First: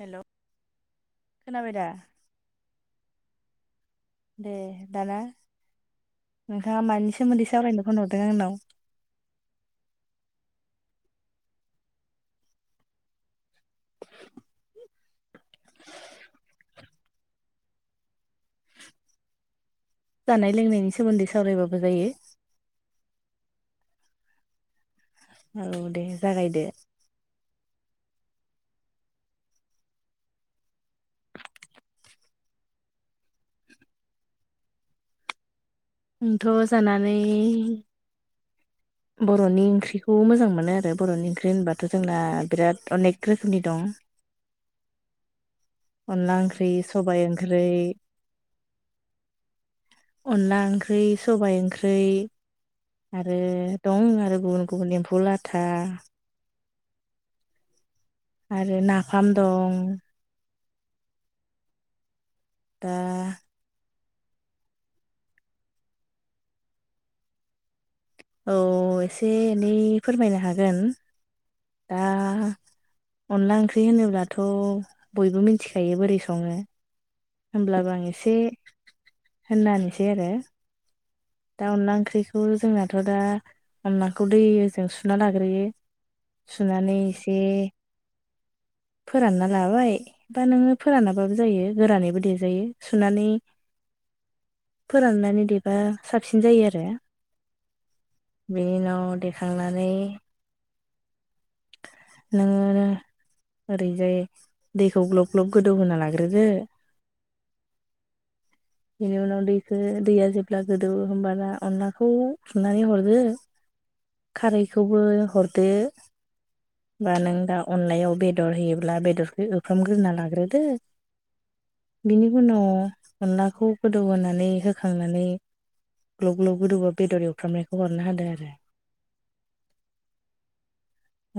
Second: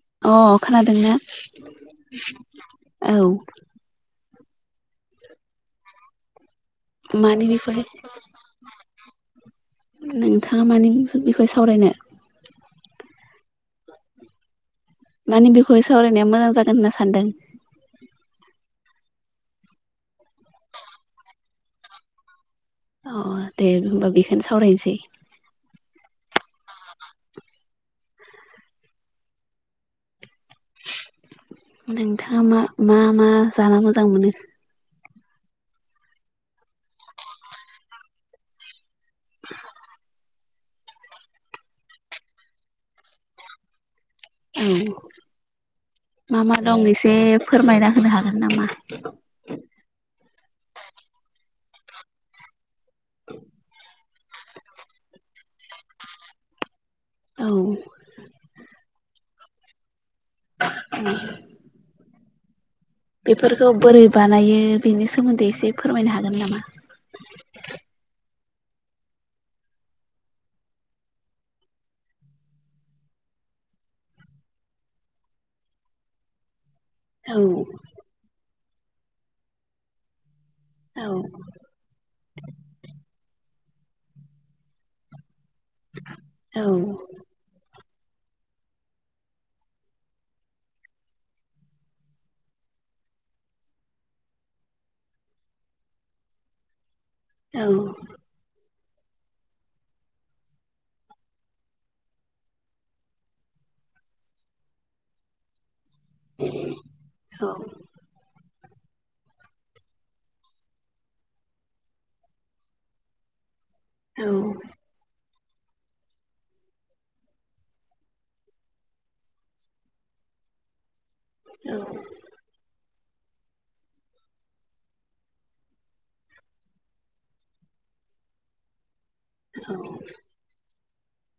हेल' अ खोनादोंना खोनाबाय दा औ दे दाना नोंथाङा मानि सोमोन्दै सावरायनो फनहरदों आंनाव? नोंथाङा माने‌ बेखौ सावरायनो माने बेखौहाय सावरायनाया मोजां जागोन होनना सानदों जानाय लोंनायनि सोमोन्दै सावरायबाबो जायो अ दे होनबा बेखौनो सावरायनोसै औ दे जागायदो [inaudible] [unintelligible] नोंथाङा मा मा मा जानो मोजां मोनो आंथ' जानानै बर'नि ओंख्रिखौ मोजां मोनो आरो बर'नि ओंख्रि होनबाथ' जोंना बिराद अनेक रोखोमनि दं औ अनला मा मा ओंख्रि दं एसे सबाइ ओंख्रै फोरमायना होनो हागोन नामा अनला ओंख्रोय सबाइ ओंख्रोय आरो दं आरो गुबुन गुबुन एम्फौ लाथा औ खाम दं [unintelligible] [inaudible] दा बेफोरखौ बोरै बानायो बेनि सोमोन्दै एसे फोरमायनो हागोन नामा औ एसे एनै फोरमायनो हागोन दा अनला ओंख्रि होनोब्लाथ' बयबो मिथिखायो बोरै सङो औ होमब्लाबो आं एसे होनना होनोसै आरो दा अनला ओंख्रिखौ जोंनाथ' दा अनलाखौ दैजों सुना लाग सग्रोयो औ सुनानै एसे [inaudible] [unintelligible] फोरानना लाबाय दा नोङो फोरानाबाबो जायो गोरानैबो देजायो सुनानै [inaudible] [inaudible] फोराननानै देबा साबसिन जायो आरो औ बिनि उनाव देखांनानै नोङो ओरैजाय दैखौ ग्लब ग्लब गोदौ होनोनाला ग्रोदो औ बेनि उनाव दैखौ दैया जेब्ला गोदौ होमबाना अनलाखौ खुरनानै हरदो खारैखौबो हरदो बा नों दा अनलायाव बेदर होयोब्ला बेदरखौ होफ्रामग्रोना लाग्रोदो औ बिनि उनाव अनलाखौ गोदौ होनोनानै होखांनानै ग्लब ग्लब गोदौआव बेदर एवफ्रामनायखौ हरनो होदो आरो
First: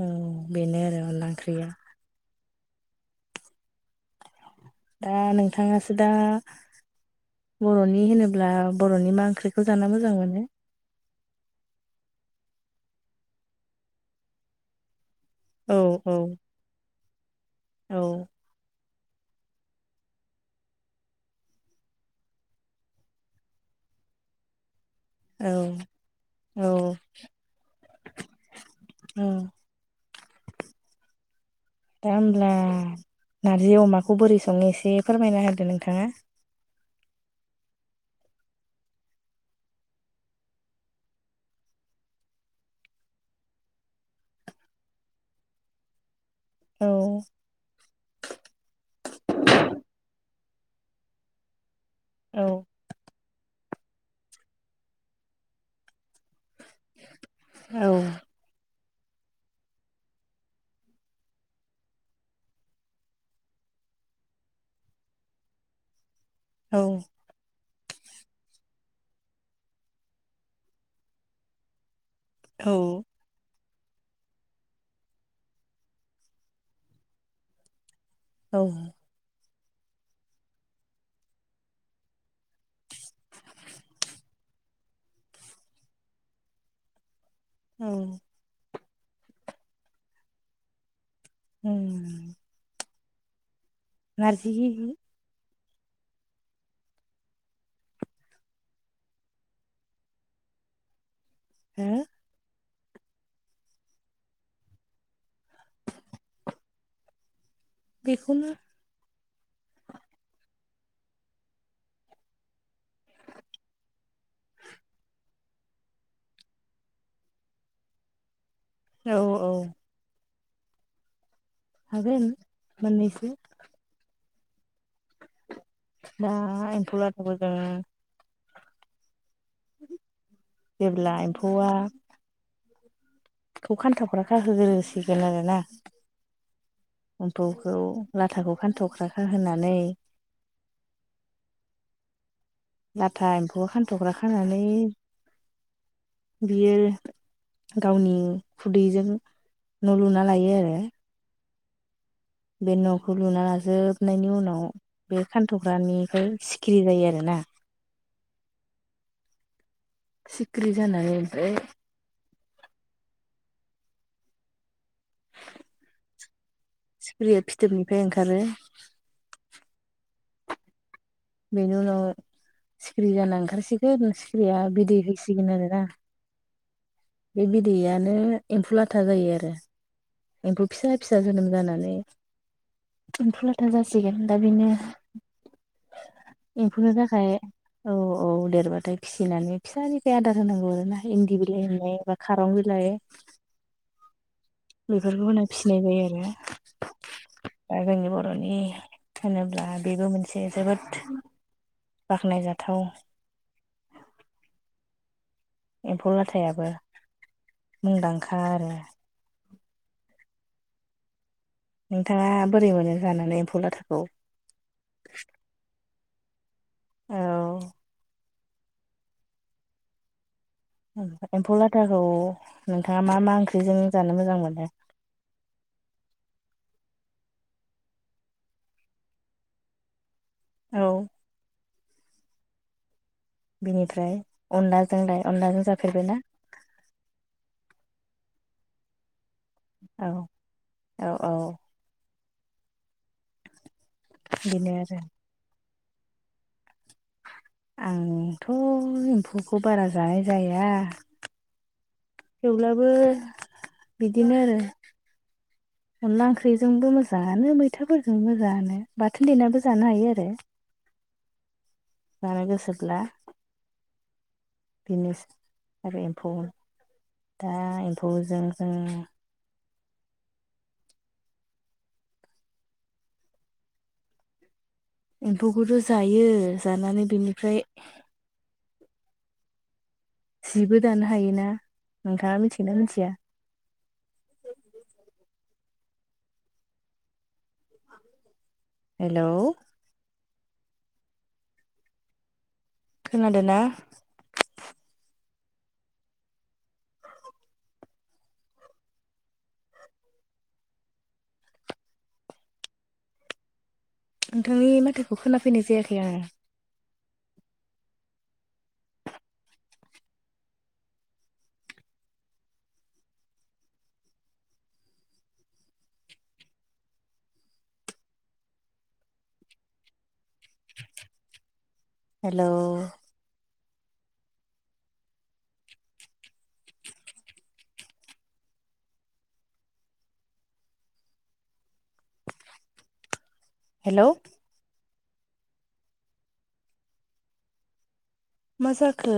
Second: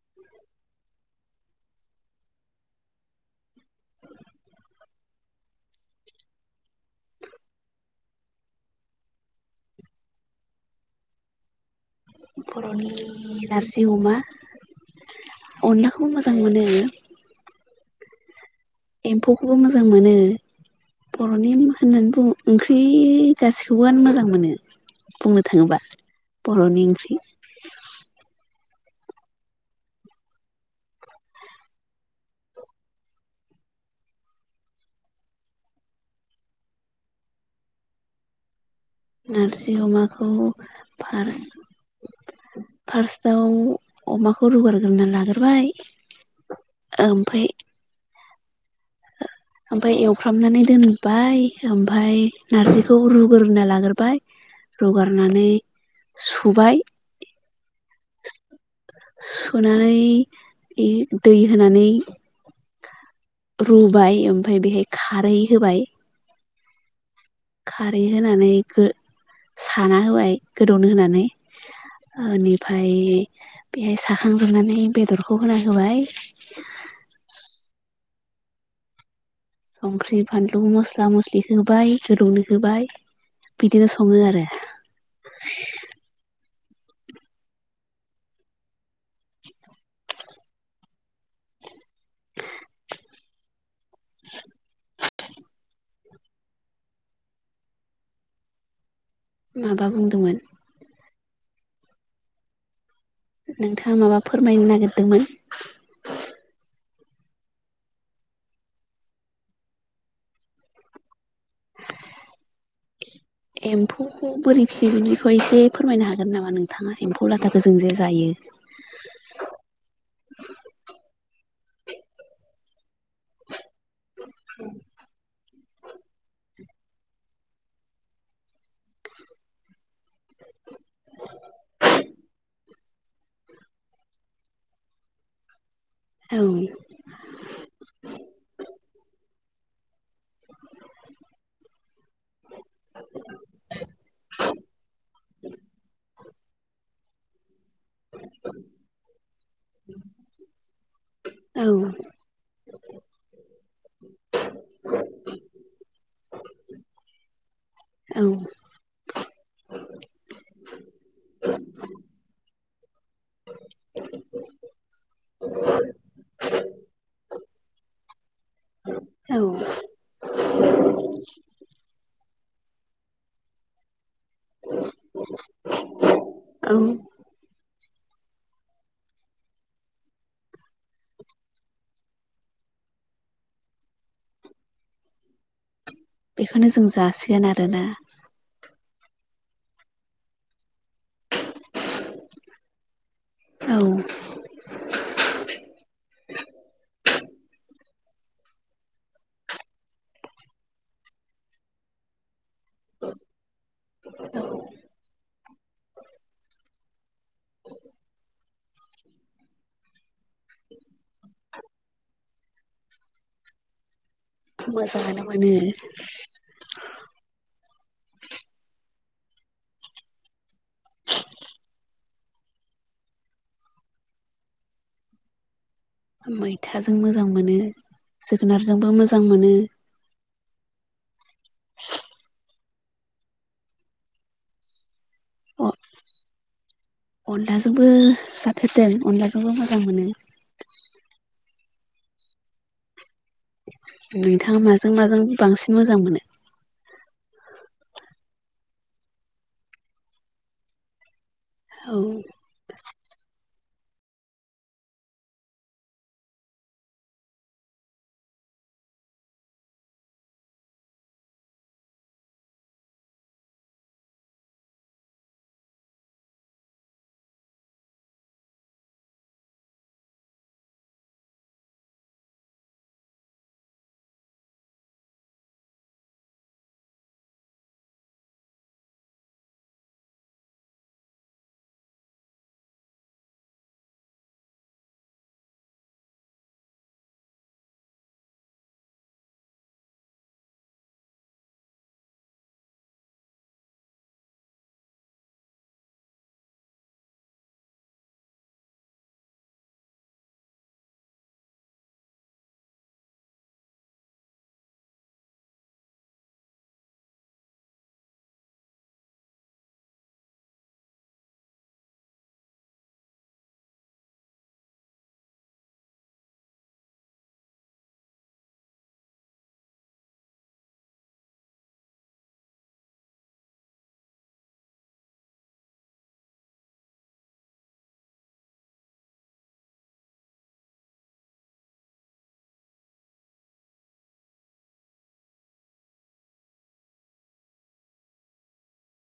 औ बेनो आरो अनला ओंख्रिया दा नोंथाङासो दा बर'नि होनोब्ला बर'नि मा ओंख्रिखौ जाना मोजां मोनो बर'नि नारजिं अमा औ अनलाखौबो औ मोजां मोनो औ एम्फौखौबो मोजां मोनो बर'नि होननानै बुङो ओंख्रि गासैखौबो आनो मोजां मोनो बुंनो औ थाङोबा बर'नि ओंख्रि औ दा होनब्ला नारजि अमाखौ बोरै सङो एसे फोरमायना होदो नोंथाङा नारजि अमाखौ फार्स्ट फार्स्टआव अमाखौ रुगारग्रोनानै लाग्रोबाय औ ओमफ्राय ओमफाय एवफ्रामनानै दोनबाय ओमफ्राय औ नारजिखौ रु ग्रोना लाग्रोबाय रुगारनानै सुबाय औ सुनानै दै होनानै रुबाय ओमफ्राय बेहाय खारै होबाय। औ खारै होनानै गो साना होबाय गोदौनो होनानै। बेनिफ्राय बेहाय साखांजोबनानै बेदरखौ होना होबाय औ संख्रि बानलु मस्ला मस्लि होबाय गोदौनो होबाय बिदिनो सङो आरो। औ होम नारजि माबा बुंदोंमोन? हो नोंथाङा माबा फोरमायनो नागिरदोंमोन? बेखौनो एम्फौखौ बोरै फिसियो बिनिखौ एसे फोरमायनो हागोन नामा नोंथाङा एम्फौ लाथाखौ जों जे जायो। औ औ हागोन मोननैसो औ दा एम्फौ लाथाखौ जोङो जेब्ला एम्फौआ खौ खान्थौ खानहोग्रोसिगोन आरो ना। औ एम्फौखौ लाथाखौ खानथ'खग्राखाहोनानै लाथा एम्फौआ खानथ'ग्रा खानानै बियो गावनि खुदैजों न' लुना लायो आरो। औ बे न'खौ लुना लाजोबनायनि उनाव बे खानथ'ग्रानिफ्राय सिखिरि जायो आरो ना। [unintelligible] औ सिख्रि जानाय सिख्रिया फिथोबनिफ्राय ओंखारो। औ बेनि उनाव सिखिरि जाना ओंखारसिगोन बिहा बिदै हैसिगोन आरोना। औ बे बिदैयानो एम्फौ लाथा जायो आरो। एम्फौ फिसा फिसा जोनोम जानानै एम्फु लाथा जासिगोन दा बिनो बेखौनो जों एम्फौनि थाखाय जासिगोन आरोना औ औ देरबा थाय फिसिनानै फिसानिफ्राय आदार होनांगौ आरो ना इन्दि बिलाइ होननाय बा खारं बिलाइ औ बेफोरखौ होना फिसिनाय जायो आरो ना। दा जोंनि बर'नि होनोब्ला बेबो मोनसे जोबोद बाखनायजाथाव हेलौ! एम्फौ लाथायाबो मुंदांखा आरो नोंथाङा बोरै मोनो जानानै एम्फौ लाथाखौ? मोजाङानो मोनो औ एम्फौ लाथाखौ नोंथाङा मा मा ओंख्रिजों जानो मोजां मोनो? [inaudible] मैथाजों मोजां मोनो, जोगोनारजोंबो मोजां मोनो, औ बिनिफ्राय अनलाजों लाय, अनलाजों जाफेरबायना? अनलाजोंबो जाफेरदों अनलाजोंबो मोजां मोनो। औ औ औ नोंथाङा बिनो माजों आरो माजों बांसिन मोजां मोनो? आंथ' एम्फौखौ बारा जानाय जाया। औ थेवब्लाबो बिदिनो आरो [inaudible] अनला ओंख्रिजोंबो मोजाङानो, मैथाफोरजोंबो मोजाङानो, बाथोन देनानैबो जानो हायो आरो। जानो गोसोब्ला बेनो आरो एम्फौ दा एम्फौजों जों एम्फौखौथ' जायो जानानै बिनिफ्राय जिबो दानो हायोना, नोंथाङा मिथिगोना मिथिया? [inaudible] हेलौ! खोनादों ना? नोंथांनि माथोखौ खोनाफैनाय जायाखै आं हेलौ! हेलौ! माजाखो?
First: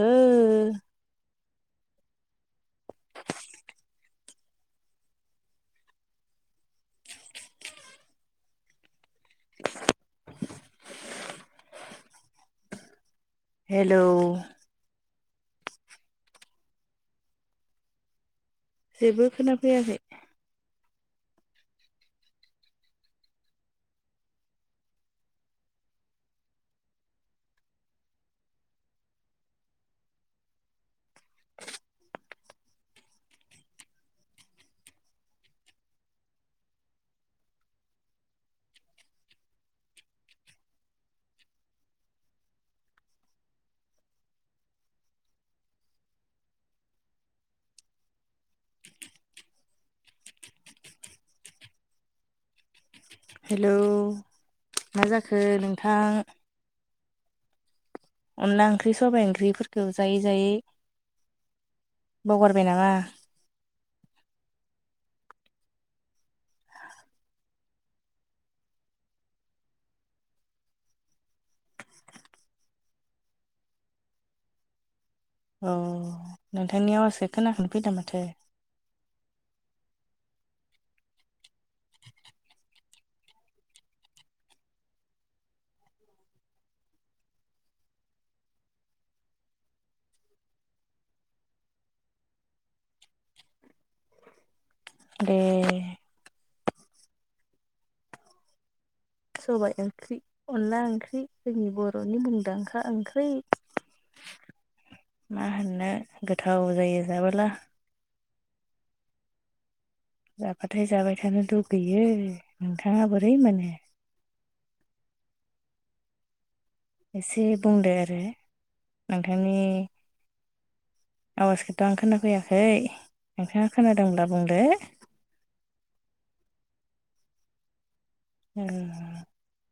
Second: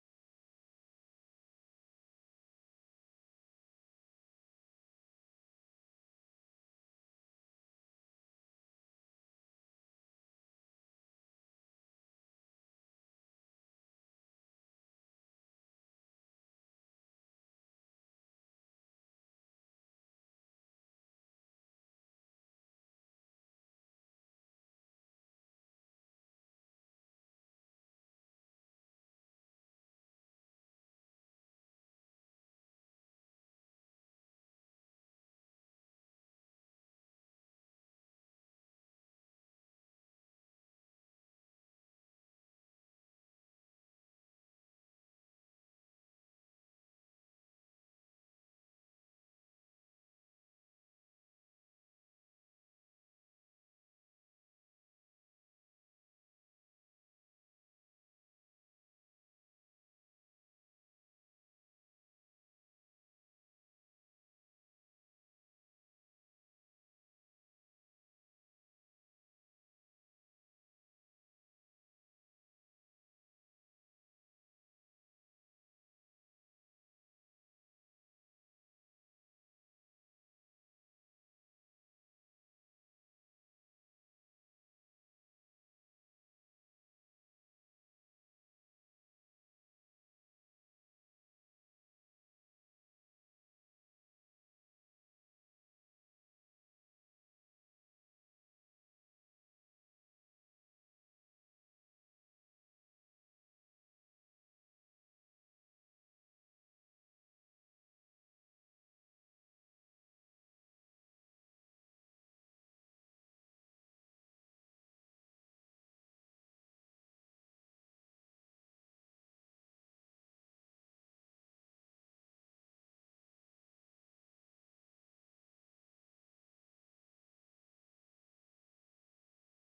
[inaudible] हेलौ! जेबो खोना फैयाखै हेलौ! मा जाखो नोंथां? अनला ओंख्रि, सबाय ओंख्रिफोरखौ जायै जायै बावगारबाय नामा? अ नोंथांनि आवयासखो खोनाखफैदों माथो ए सबायाइ ओंख्रि, अनला ओंख्रि जोंनि बर'नि मुंदांखा ओंख्रि [inaudible] मा होननो गोथाव जायो जाबोला। जाबाथाय जाबाय थानो लुगैयो, नोंथाङा बोरै मोनो? [inaudible] एसे बुंदो आरो नोंथांनि आवाजखौथ' आं खोनाफैयाखै, नोंथाङा खोनादोंब्ला बुंदो। उम